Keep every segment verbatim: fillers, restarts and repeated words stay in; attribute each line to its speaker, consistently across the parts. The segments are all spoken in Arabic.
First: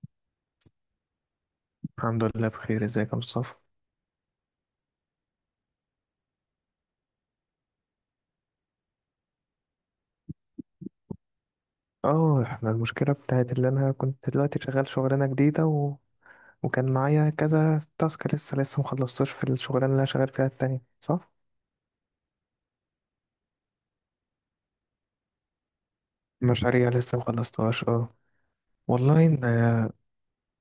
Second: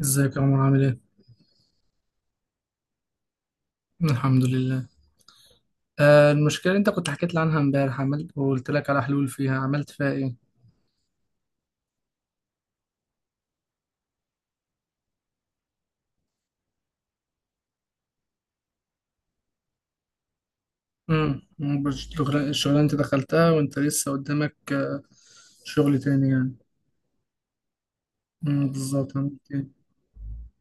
Speaker 1: ازيك يا عمر عامل ايه؟
Speaker 2: الحمد لله بخير، ازيك يا مصطفى؟
Speaker 1: الحمد لله. آه المشكلة اللي انت كنت حكيت لي عنها امبارح عملت وقلت لك على حلول فيها، عملت فيها ايه؟
Speaker 2: اه، احنا المشكله بتاعت اللي انا كنت دلوقتي شغال شغلانه جديده و... وكان معايا كذا تاسك لسه لسه مخلصتوش في الشغلانه اللي انا شغال فيها التانية، صح؟
Speaker 1: امم. الشغلانة انت دخلتها وانت لسه قدامك آه، شغل تاني يعني.
Speaker 2: مشاريع لسه مخلصتهاش، اه.
Speaker 1: امم بالظبط،
Speaker 2: والله
Speaker 1: عملت
Speaker 2: ان
Speaker 1: ايه؟
Speaker 2: آه،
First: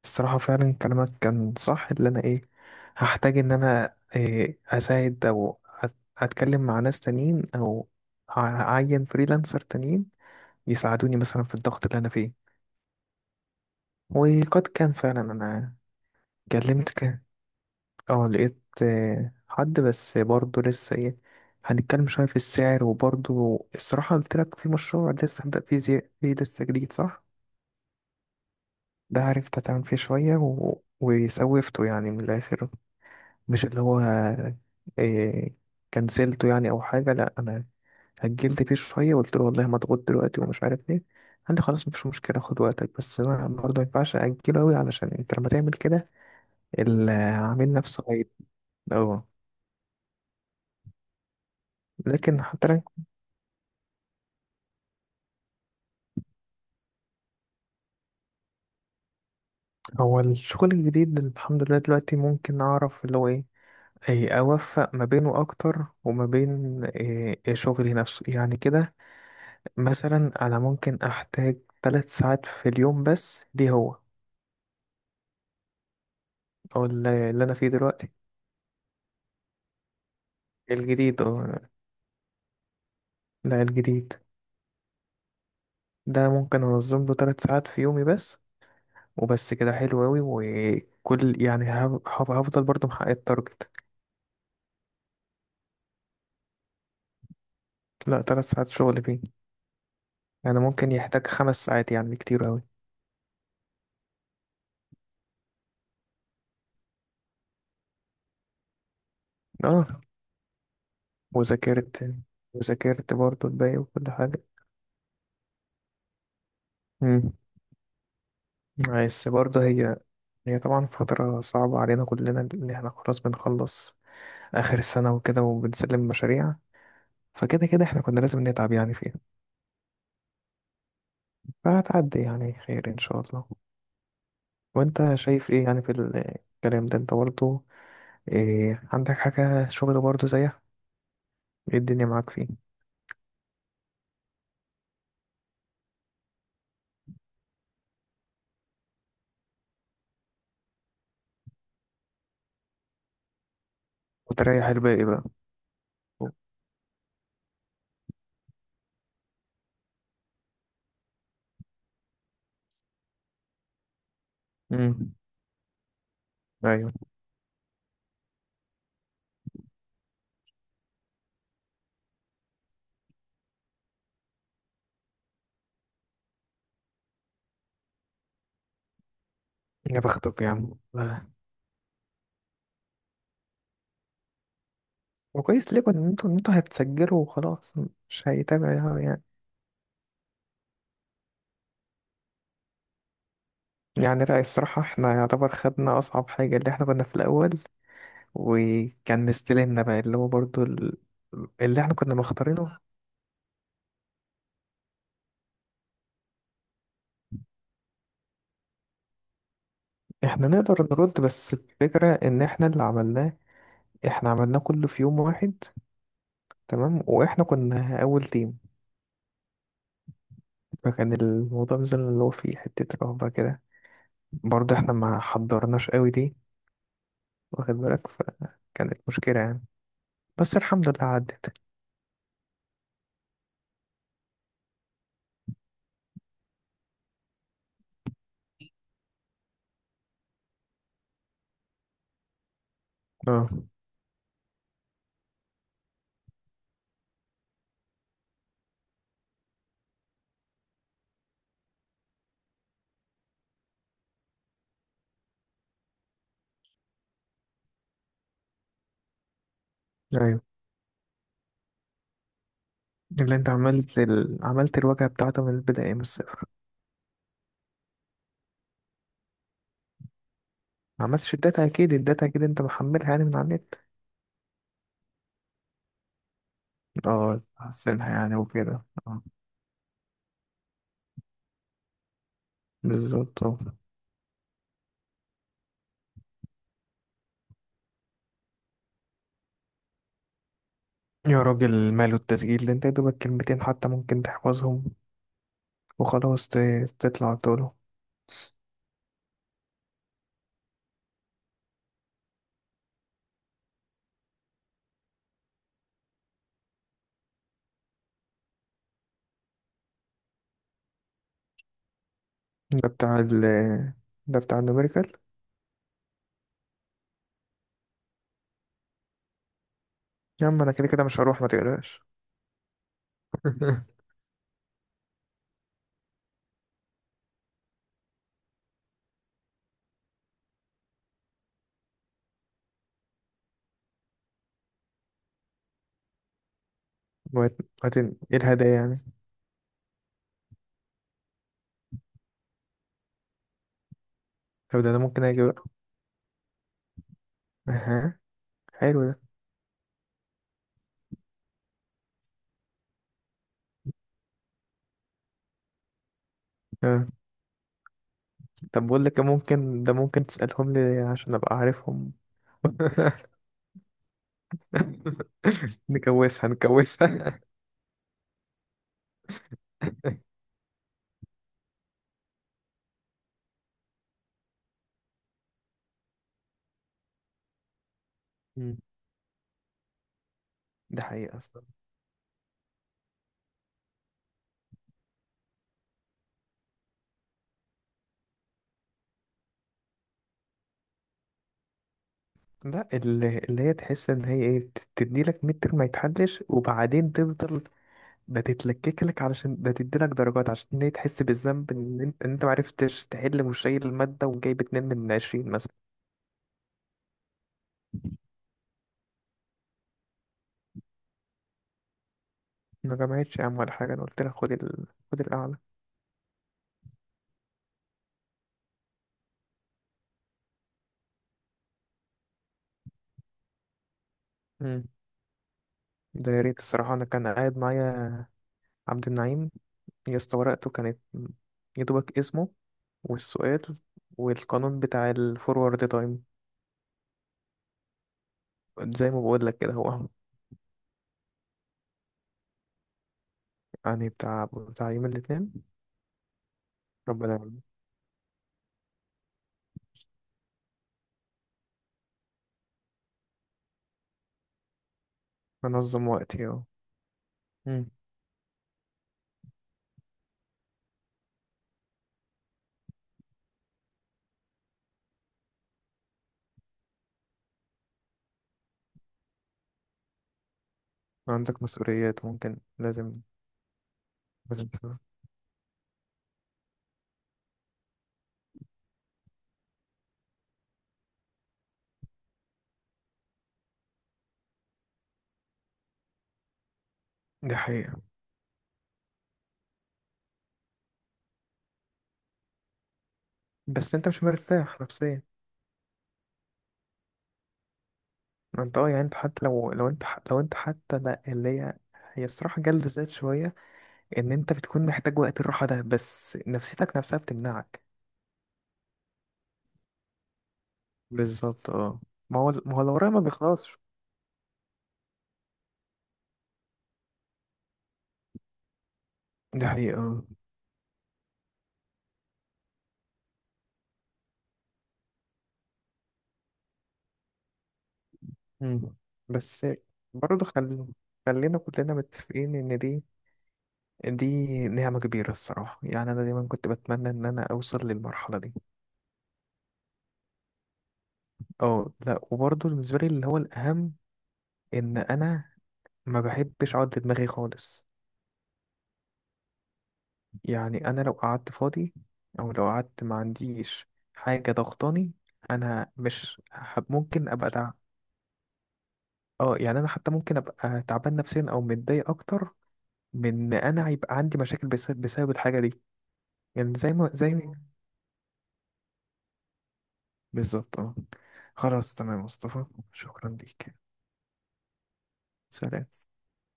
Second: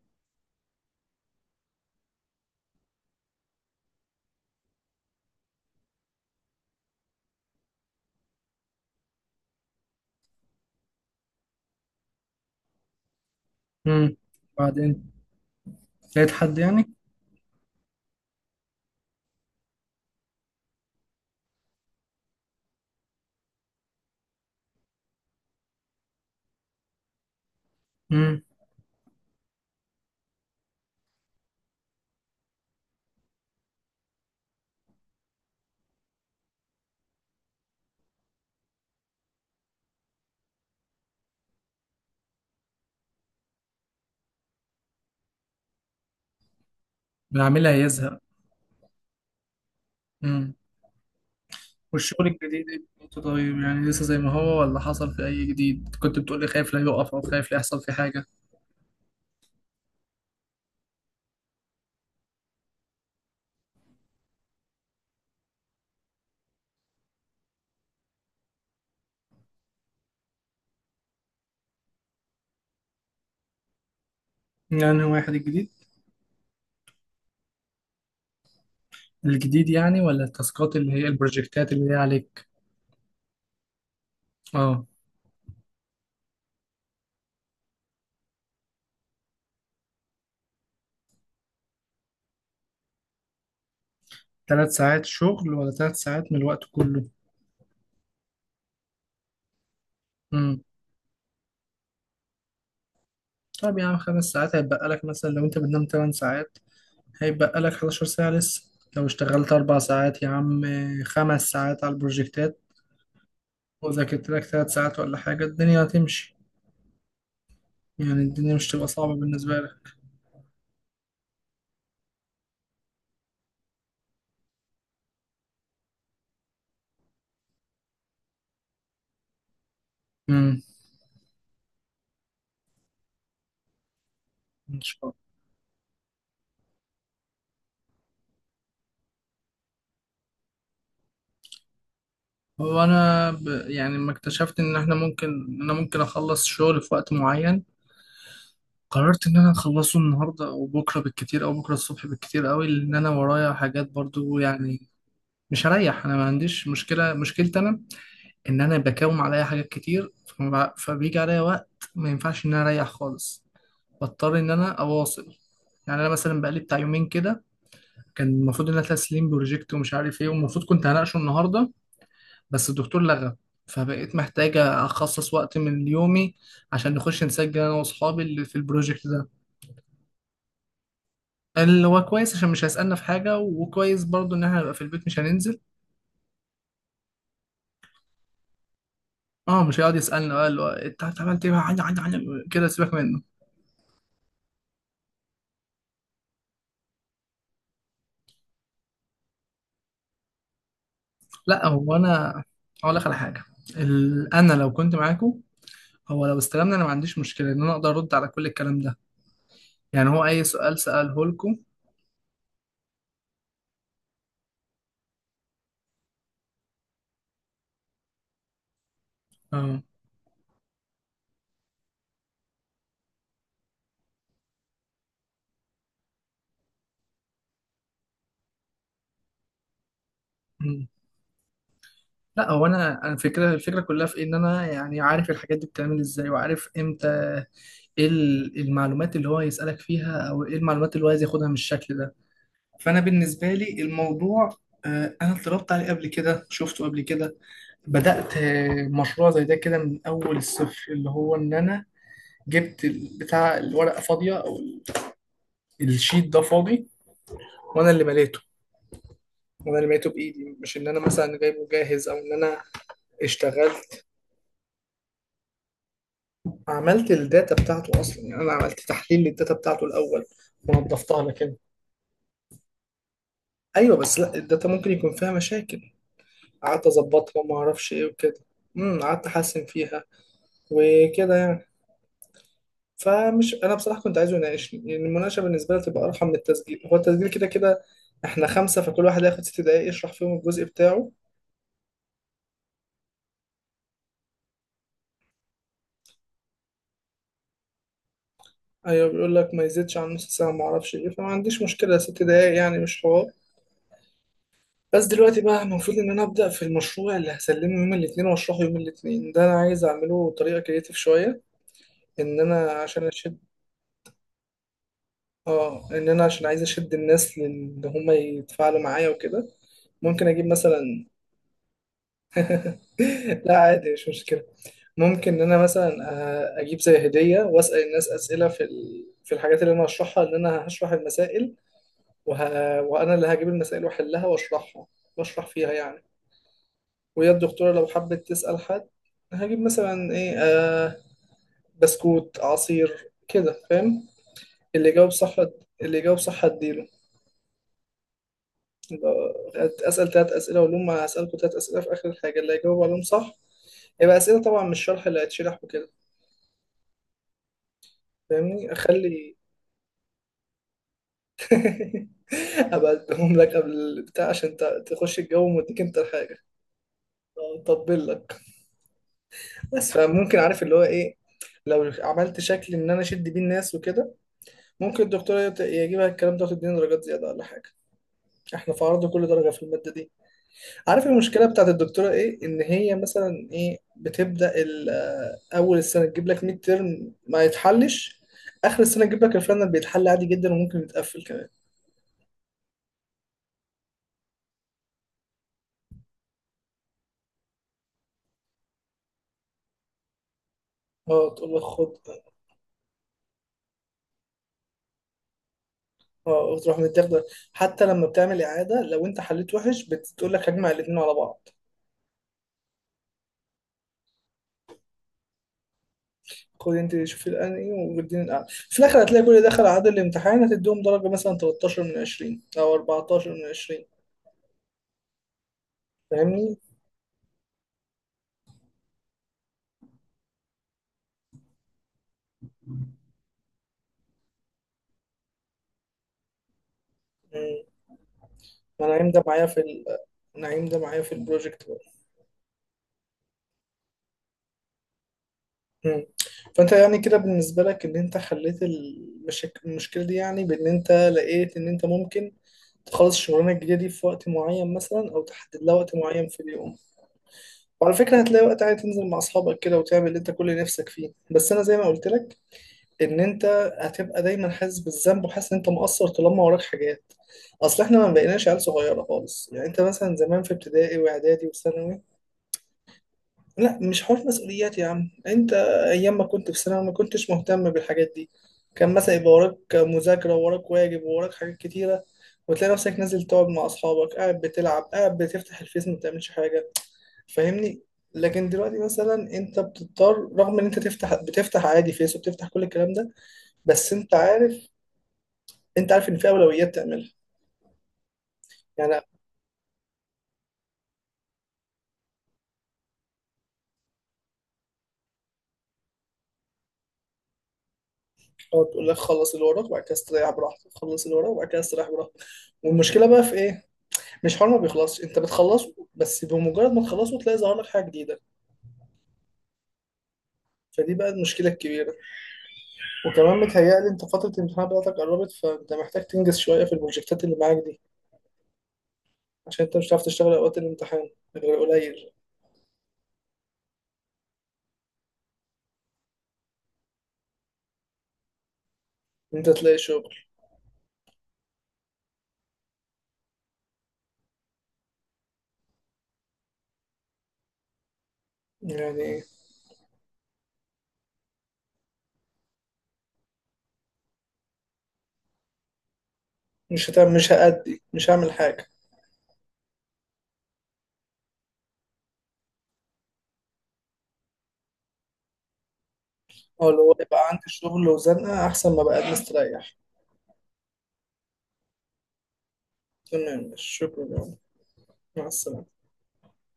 Speaker 2: الصراحه فعلا كلامك كان صح، اللي انا ايه هحتاج ان انا إيه اساعد او أت- اتكلم مع ناس تانيين، او أع- اعين فريلانسر تانيين يساعدوني مثلا في الضغط اللي انا فيه.
Speaker 1: امم
Speaker 2: وقد كان
Speaker 1: بعدين،
Speaker 2: فعلا انا
Speaker 1: لقيت حد يعني؟
Speaker 2: كلمت. اه لقيت آه، حد، بس برضه لسه ايه هنتكلم شوية في السعر. وبرضه الصراحة قلت لك في مشروع لسه هبدأ فيه، زي... فيه لسه جديد، صح؟
Speaker 1: امم
Speaker 2: ده عرفت أتعامل فيه شوية و... وسوفته يعني من الآخر. مش اللي هو إيه كنسلته يعني أو حاجة، لأ. أنا هجلت فيه شوية وقلت له والله مضغوط دلوقتي ومش عارف ايه. قال لي خلاص مفيش مشكلة، خد وقتك. بس أنا برضه مينفعش أجله أوي علشان أنت لما تعمل كده
Speaker 1: اللي عاملها
Speaker 2: العميل نفسه
Speaker 1: هيزهق.
Speaker 2: هيت-. اه،
Speaker 1: امم والشغل
Speaker 2: لكن
Speaker 1: الجديد
Speaker 2: حتى
Speaker 1: ايه بتاعته؟ طيب يعني لسه زي ما هو ولا حصل في اي جديد؟ كنت بتقولي خايف لا يقف او خايف لا يحصل فيه حاجة.
Speaker 2: هو الشغل الجديد الحمد لله دلوقتي ممكن أعرف اللي هو إيه أي أوفق ما بينه أكتر وما بين إيه إيه شغلي نفسه يعني كده. مثلا أنا ممكن أحتاج ثلاث ساعات في اليوم بس، دي هو
Speaker 1: يعني واحد الجديد؟
Speaker 2: أو اللي اللي أنا فيه دلوقتي.
Speaker 1: الجديد يعني ولا التاسكات اللي هي
Speaker 2: الجديد أو،
Speaker 1: البروجكتات اللي هي عليك؟
Speaker 2: لا، الجديد
Speaker 1: اه.
Speaker 2: ده ممكن أنظم له ثلاث ساعات في يومي بس. وبس كده حلو أوي، وكل يعني هف- هف- هفضل برضه محقق التارجت.
Speaker 1: ثلاث ساعات شغل ولا ثلاث ساعات من الوقت كله؟
Speaker 2: لا، ثلاث ساعات شغل فيه. يعني
Speaker 1: امم
Speaker 2: ممكن يحتاج خمس ساعات، يعني كتير أوي.
Speaker 1: طب يا عم، خمس ساعات هيتبقى لك مثلا لو انت بتنام ثمان ساعات هيتبقى لك 11 ساعة لسه. لو اشتغلت أربع
Speaker 2: اه،
Speaker 1: ساعات يا عم، آه، خمس ساعات على
Speaker 2: وذاكرت
Speaker 1: البروجكتات
Speaker 2: وذاكرت برضه الباقي وكل
Speaker 1: وذاكرت لك
Speaker 2: حاجة.
Speaker 1: ثلاث ساعات، ولا حاجة الدنيا هتمشي؟
Speaker 2: مم.
Speaker 1: يعني الدنيا مش تبقى صعبة
Speaker 2: بس
Speaker 1: بالنسبة
Speaker 2: برضه
Speaker 1: لك؟
Speaker 2: هي هي طبعا فترة صعبة علينا كلنا، إن احنا خلاص بنخلص آخر السنة وكده وبنسلم مشاريع. فكده كده احنا كنا لازم نتعب يعني فيها.
Speaker 1: امم.
Speaker 2: فهتعدي يعني خير إن شاء الله.
Speaker 1: ان شاء الله.
Speaker 2: وأنت شايف إيه يعني في الكلام ده؟ أنت برضه إيه، عندك حاجة شغل برضه زيها؟ إيه الدنيا معاك فيه؟
Speaker 1: هو انا ب... يعني لما اكتشفت ان احنا ممكن، ان انا ممكن اخلص شغل في وقت معين، قررت ان انا اخلصه النهارده او بكره بالكتير او بكره الصبح بالكتير قوي، لان انا ورايا حاجات برضو
Speaker 2: وتريح
Speaker 1: يعني.
Speaker 2: الباقي بقى.
Speaker 1: مش هريح، انا ما عنديش مشكله. مشكلتي انا ان انا بكوم عليا حاجات كتير، فما- فبيجي عليا وقت ما ينفعش ان انا اريح خالص، بضطر ان انا
Speaker 2: مم.
Speaker 1: اواصل. يعني انا مثلا بقالي بتاع
Speaker 2: أيوه.
Speaker 1: يومين كده كان المفروض ان انا تسليم بروجكت ومش عارف ايه، والمفروض كنت هناقشه النهارده، بس الدكتور لغى، فبقيت محتاجه اخصص وقت من يومي عشان نخش نسجل انا واصحابي اللي في البروجكت ده،
Speaker 2: يا بختك يا عم.
Speaker 1: اللي هو كويس عشان مش هيسالنا في حاجه، وكويس برضو ان احنا نبقى في البيت مش هننزل.
Speaker 2: وكويس ليه ان انتوا ان انتوا هتسجلوا وخلاص، مش هيتابع يعني؟
Speaker 1: اه، مش هيقعد يسالنا بقى اللي هو انت عملت ايه بقى؟ عن- عن- عن- كده سيبك منه.
Speaker 2: يعني لا، الصراحة احنا يعتبر خدنا أصعب حاجة، اللي احنا كنا في الأول وكان مستلمنا بقى اللي هو برضو ال-،
Speaker 1: لا،
Speaker 2: اللي احنا
Speaker 1: هو
Speaker 2: كنا
Speaker 1: انا
Speaker 2: مختارينه.
Speaker 1: هقول لك على حاجه. ال... انا لو كنت معاكم، هو لو استلمنا انا ما عنديش مشكله ان انا اقدر ارد على كل الكلام ده، يعني هو اي
Speaker 2: احنا
Speaker 1: سؤال
Speaker 2: نقدر نرد
Speaker 1: ساله
Speaker 2: بس
Speaker 1: لكم.
Speaker 2: الفكرة ان احنا اللي عملناه، احنا عملناه كله في يوم واحد، تمام، واحنا كنا أول تيم.
Speaker 1: اه.
Speaker 2: فكان الموضوع مثلا اللي هو فيه حتة رهبة كده، برضو احنا ما حضرناش قوي دي، واخد بالك، فكانت مشكلة يعني. بس
Speaker 1: مم.
Speaker 2: الحمد لله عدت.
Speaker 1: لا، هو انا انا الفكره الفكره كلها في إيه؟ ان انا يعني عارف الحاجات دي بتعمل ازاي، وعارف امتى ايه ال- المعلومات اللي هو يسالك فيها، او ايه المعلومات اللي هو عايز ياخدها من الشكل ده. فانا
Speaker 2: اه.
Speaker 1: بالنسبه لي الموضوع، آه، انا اتدربت عليه قبل كده، شفته قبل كده، بدأت مشروع زي ده كده من أول الصفر، اللي هو إن أنا جبت ال- بتاع الورقة فاضية، أو ال- الشيت ده فاضي، وأنا اللي مليته، وأنا اللي مليته
Speaker 2: ايوه،
Speaker 1: بإيدي، مش إن أنا مثلا جايبه جاهز أو إن أنا
Speaker 2: اللي انت عملت
Speaker 1: اشتغلت،
Speaker 2: ال... عملت الواجهة بتاعته من البداية من الصفر.
Speaker 1: عملت الداتا بتاعته أصلا. يعني أنا عملت تحليل للداتا بتاعته الأول
Speaker 2: ما
Speaker 1: ونضفتها لك
Speaker 2: عملتش
Speaker 1: كده.
Speaker 2: الداتا، اكيد الداتا اكيد انت محملها يعني من على النت.
Speaker 1: أيوه بس لا، الداتا ممكن يكون فيها مشاكل، قعدت أظبطها
Speaker 2: اه،
Speaker 1: وما أعرفش إيه
Speaker 2: حسنها
Speaker 1: وكده.
Speaker 2: يعني وكده،
Speaker 1: امم،
Speaker 2: اه.
Speaker 1: قعدت أحسن فيها وكده يعني.
Speaker 2: بالظبط،
Speaker 1: فمش
Speaker 2: اه.
Speaker 1: انا، بصراحه كنت عايزه يناقشني. يعني المناقشه بالنسبه لي تبقى ارحم من التسجيل، هو التسجيل كده كده احنا خمسه، فكل واحد هياخد ست دقائق يشرح فيهم الجزء بتاعه.
Speaker 2: يا راجل ماله التسجيل ده؟ انت يا دوبك كلمتين حتى ممكن تحفظهم وخلاص ت... تطلع طوله.
Speaker 1: ايوه، بيقول لك ما يزيدش عن نص ساعه ما اعرفش ايه، فما عنديش مشكله، ست دقائق يعني مش حوار. بس دلوقتي بقى المفروض ان انا ابدا في المشروع اللي هسلمه يوم الاثنين واشرحه يوم الاثنين، ده انا عايز اعمله بطريقه كريتيف شويه، ان انا
Speaker 2: ده
Speaker 1: عشان
Speaker 2: بتاع
Speaker 1: اشد.
Speaker 2: ال ده بتاع النوميريكال.
Speaker 1: اه، ان انا عشان عايز اشد الناس، لان هم يتفاعلوا معايا وكده. ممكن اجيب
Speaker 2: يا عم انا كده كده
Speaker 1: مثلا،
Speaker 2: مش هروح، ما تقلقش.
Speaker 1: لا عادي مش مشكلة. ممكن إن أنا مثلا، آه، أجيب زي هدية وأسأل الناس أسئلة في ال... في الحاجات اللي أنا هشرحها، إن أنا هشرح المسائل، وه... وأنا اللي هجيب المسائل وأحلها وأشرحها، وأشرح فيها يعني. وهي الدكتورة لو
Speaker 2: وبعدين
Speaker 1: حبت
Speaker 2: ايه
Speaker 1: تسأل
Speaker 2: الهدايا
Speaker 1: حد،
Speaker 2: يعني؟
Speaker 1: هجيب مثلا إيه آه بسكوت عصير كده، فاهم؟
Speaker 2: طب
Speaker 1: اللي
Speaker 2: ده انا
Speaker 1: يجاوب
Speaker 2: ممكن
Speaker 1: صح،
Speaker 2: اجي بقى.
Speaker 1: اللي يجاوب صح هديله.
Speaker 2: اها، حلو
Speaker 1: يبقى
Speaker 2: ده.
Speaker 1: أسأل تلات أسئلة وأقول لهم هسألكوا تلات أسئلة في آخر الحاجة، اللي هيجاوب عليهم صح يبقى أسئلة، طبعا مش شرح اللي هيتشرح وكده.
Speaker 2: آه.
Speaker 1: فاهمني؟
Speaker 2: طب بقول لك إيه،
Speaker 1: أخلي
Speaker 2: ممكن ده ممكن تسألهم لي عشان أبقى عارفهم.
Speaker 1: هبقى اديهم لك قبل البتاع عشان ت- تخش الجو ومديك انت الحاجه،
Speaker 2: نكوسها نكوسها.
Speaker 1: اطبل لك. بس فممكن، عارف اللي هو ايه؟ لو عملت شكل ان انا اشد بيه الناس وكده، ممكن الدكتوره يت- يجيبها الكلام ده وتديني درجات زياده ولا حاجه. احنا
Speaker 2: مم.
Speaker 1: في عرض كل درجه في الماده دي.
Speaker 2: ده
Speaker 1: عارف
Speaker 2: حقيقة
Speaker 1: المشكله
Speaker 2: أصلا.
Speaker 1: بتاعت الدكتوره ايه؟ ان هي مثلا ايه بتبدا ال- آه، اول السنه تجيب لك ميد ترم ما يتحلش، اخر السنه تجيب لك الفاينل بيتحل عادي جدا وممكن يتقفل كمان.
Speaker 2: لا، اللي, اللي هي تحس إن هي إيه ت- تديلك ميد ترم ما يتحلش وبعدين تفضل، ده تتلكك لك علشان ده تديلك درجات عشان هي تحس
Speaker 1: اه، تقول لك
Speaker 2: بالذنب
Speaker 1: خد.
Speaker 2: إن أنت إن أنت معرفتش تحل وشايل المادة وجايب اتنين من عشرين مثلا.
Speaker 1: اه، تروح متاخده. حتى لما بتعمل اعاده لو انت حليت وحش بتقول لك هجمع الاثنين على بعض.
Speaker 2: ما جمعتش يا عم ولا حاجة، أنا قلت لك خد ال... خد الأعلى.
Speaker 1: خد انت شوفي الانهي واديني الاعلى في الاخر، هتلاقي كل ده دخل عدد الامتحان، هتديهم درجه مثلا تلتاشر من عشرين او اربعتاشر من عشرين.
Speaker 2: مم. ده يا
Speaker 1: فاهمني؟
Speaker 2: ريت الصراحة. أنا كان قاعد معايا عبد النعيم، يا اسطى ورقته كانت يا دوبك اسمه، والسؤال والقانون بتاع الفورورد تايم
Speaker 1: مم. نعيم
Speaker 2: زي ما
Speaker 1: ده معايا
Speaker 2: بقول لك
Speaker 1: في
Speaker 2: كده
Speaker 1: ال...
Speaker 2: هو.
Speaker 1: نعيم ده معايا في البروجكت بقى.
Speaker 2: يعني بتاع بتاع يوم الاثنين.
Speaker 1: مم. فانت يعني كده
Speaker 2: ربنا يعلم.
Speaker 1: بالنسبه لك ان انت حليت المشك... المشكله دي، يعني بان انت لقيت ان انت ممكن تخلص الشغلانه الجديده دي في وقت معين مثلا، او تحدد لها وقت
Speaker 2: انظم
Speaker 1: معين في
Speaker 2: وقتي، اه.
Speaker 1: اليوم.
Speaker 2: مم.
Speaker 1: وعلى فكرة هتلاقي وقت عادي تنزل مع أصحابك كده وتعمل اللي أنت كل نفسك فيه، بس أنا زي ما قلت لك إن أنت هتبقى دايما حاسس بالذنب وحاسس إن أنت مقصر طالما وراك حاجات، أصل إحنا ما بقيناش عيال صغيرة خالص. يعني أنت مثلا زمان في ابتدائي وإعدادي
Speaker 2: عندك
Speaker 1: وثانوي،
Speaker 2: مسؤوليات ممكن لازم
Speaker 1: لا مش حوار
Speaker 2: لازم
Speaker 1: مسؤوليات يا
Speaker 2: تسوي.
Speaker 1: عم أنت. أيام ما كنت في ثانوي ما كنتش مهتم بالحاجات دي، كان مثلا يبقى وراك مذاكرة ووراك واجب ووراك حاجات كتيرة، وتلاقي نفسك نازل تقعد مع أصحابك قاعد بتلعب قاعد بتفتح الفيس ما بتعملش حاجة.
Speaker 2: دي
Speaker 1: فاهمني؟
Speaker 2: حقيقة.
Speaker 1: لكن دلوقتي مثلا انت بتضطر، رغم ان انت تفتح، بتفتح عادي فيس وبتفتح كل الكلام ده، بس
Speaker 2: بس انت
Speaker 1: انت
Speaker 2: مش
Speaker 1: عارف،
Speaker 2: مرتاح نفسيا.
Speaker 1: انت عارف ان في اولويات تعملها.
Speaker 2: ما انت اه
Speaker 1: يعني
Speaker 2: يعني انت حتى لو لو انت ح- لو انت حتى لا اللي هي هي الصراحة جلد ذات شوية، ان انت بتكون محتاج وقت الراحة ده بس نفسيتك نفسها بتمنعك.
Speaker 1: هو تقول لك خلص اللي وراك وبعد كده استريح براحتك، خلص اللي وراك وبعد كده
Speaker 2: بالظبط،
Speaker 1: استريح
Speaker 2: اه.
Speaker 1: براحتك.
Speaker 2: ما هو ما هو
Speaker 1: والمشكله
Speaker 2: الوراء ما
Speaker 1: بقى في ايه؟
Speaker 2: بيخلصش.
Speaker 1: مش حوار ما بيخلصش، انت بتخلصه، بس بمجرد ما تخلصه تلاقي ظهر لك حاجه جديده.
Speaker 2: دي حقيقة.
Speaker 1: فدي بقى المشكله الكبيره، وكمان متهيألي انت فتره الامتحان بتاعتك قربت، فانت محتاج تنجز شويه في البروجكتات اللي معاك دي،
Speaker 2: مم.
Speaker 1: عشان
Speaker 2: بس
Speaker 1: انت مش هتعرف تشتغل
Speaker 2: برضه
Speaker 1: اوقات
Speaker 2: خل...
Speaker 1: الامتحان غير
Speaker 2: خلينا كلنا
Speaker 1: قليل.
Speaker 2: متفقين إن دي دي نعمة كبيرة الصراحة. يعني أنا دايما كنت بتمنى إن أنا أوصل للمرحلة دي.
Speaker 1: إن انت تلاقي شغل
Speaker 2: اه، لأ، وبرضه بالنسبة لي اللي هو الأهم إن أنا ما بحبش أقعد لدماغي خالص.
Speaker 1: يعني،
Speaker 2: يعني أنا لو قعدت فاضي أو لو قعدت ما عنديش حاجة ضغطاني، أنا مش حب
Speaker 1: مش هتعمل
Speaker 2: ممكن
Speaker 1: مش
Speaker 2: أبقى تع....
Speaker 1: هأدي مش هعمل حاجة.
Speaker 2: اه يعني أنا حتى ممكن أبقى تعبان نفسيا أو متضايق أكتر، من إن أنا يبقى عندي مشاكل بس... بسبب الحاجة دي.
Speaker 1: أو
Speaker 2: يعني
Speaker 1: اللي
Speaker 2: زي
Speaker 1: هو
Speaker 2: ما
Speaker 1: يبقى عندي
Speaker 2: زي.
Speaker 1: شغل وزنقة أحسن ما بقى مستريح.
Speaker 2: بالظبط، اه. خلاص تمام مصطفى، شكرا
Speaker 1: تمام،
Speaker 2: ليك.
Speaker 1: شكرا يا عمر. مع السلامة
Speaker 2: سلام.